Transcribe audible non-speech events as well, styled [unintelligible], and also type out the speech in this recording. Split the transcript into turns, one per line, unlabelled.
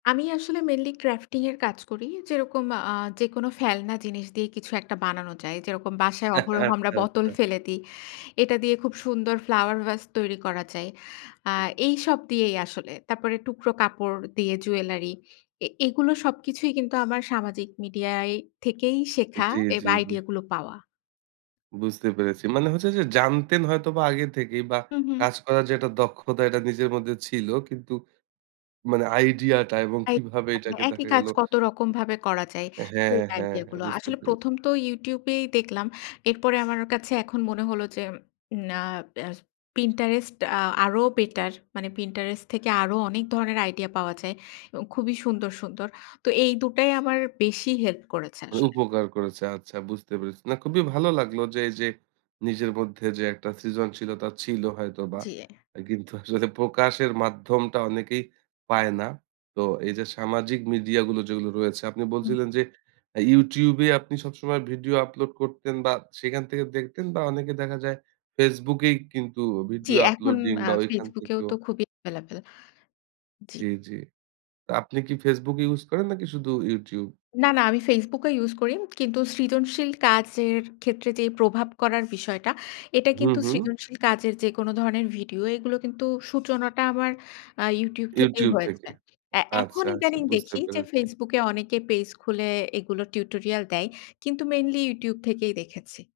আমি আসলে mainly crafting এর কাজ করি। যেরকম আ যেকোনো ফেলনা জিনিস দিয়েই কিছু একটা বানানো যায়। যেরকম বাসায়
[chuckles]
অহরহ আমরা
আচ্ছা,
বোতল
আচ্ছা।
ফেলে দিই। এটা দিয়ে খুব সুন্দর ফ্লাওয়ার ভাস তৈরি করা যায়। আ
[unintelligible]
এইসব দিয়েই আসলে। তারপরে টুকরো কাপড় দিয়ে জুয়েলারি। এ এগুলো সবকিছুই কিন্তু আমার সামাজিক মিডিয়ায় থেকেই শেখা
জ্বী,
এবা
জ্বী, জ্বী।
আইডিয়া গুলো পাওয়া।
বুঝতে পেরেছি। মানে হচ্ছে যে জানতেন হয়তো বা আগে থেকেই বা
হুম, হুম।
কাজ করার যে একটা দক্ষতা এটা নিজের মধ্যে ছিল। কিন্তু মানে আইডিয়াটা এবং
আই
কিভাবে
কখনো
এটাকে
একই
দেখা
কাজ
গেলো।
কত রকমভাবে করা যায়।
হ্যাঁ,
সেই
হ্যাঁ,
আইডিয়া
হ্যাঁ,
গুলো।
বুঝতে
আসলে
পেরেছি।
১ম তো YouTube এই দেখলাম। এরপরে আমার কাছে এখন মনে হল যে না, এ্যার Pinterest আ আরো বেটার। মানে Pinterest থেকে আরও অনেক ধরনের আইডিয়া পাওয়া যায়। এবং খুবই সুন্দর, সুন্দর। তো এই দুটাই আমার বেশি হেল্প করেছে
মানে
আসলে।
উপকার করেছে। আচ্ছা বুঝতে পেরেছি। না খুবই ভালো লাগলো যে এই যে, নিজের মধ্যে যে একটা সৃজনশীলতা ছিল হয়তো বা
জ্বী।
আ কিন্তু [chuckles] আসলে প্রকাশের মাধ্যমটা অনেকেই পায় না। তো এই যে সামাজিক মিডিয়া গুলো যেগুলো রয়েছে, আপনি
হুম।
বলছিলেন যে, অ্যা YouTube এ আপনি সবসময় ভিডিও আপলোড করতেন বা সেখান থেকে দেখতেন বা অনেকে দেখা যায়, FaceBook এই কিন্তু
জ্বী,
ভিডিও
যখন
আপলোডিং
আ
বা ঐখান
FaceBook এও
থেকেও
তো খুবই এভেইলেবল। জ্বি।
জ্বী, জ্বী। তো আপনি কি FaceBook use করেন নাকি শুধু YouTube?
না, না, আমি FaceBook ও ইউস করি। কিন্তু সৃজনশীল কাজের ক্ষেত্রে যেই প্রভাব করার বিষয়টা, এটা
হুম,
কিন্তু
হুম।
সৃজনশীল কাজের যেকোনো ধরনের ভিডিও, এগুলো কিন্তু সূচনাটা আমার আ YouTube থেকেই
YouTube থেকে।
হয়েছে। অ্যা এখন
আচ্ছা, আচ্ছা।
ইদানিং
বুঝতে
দেখি যে
পেরেছি।
FaceBook এ অনেকে পেজ খুলে এগুলো টিউটোরিয়াল দেয়। কিন্তু মেইনলি YouTube থেকেই দেখেছি।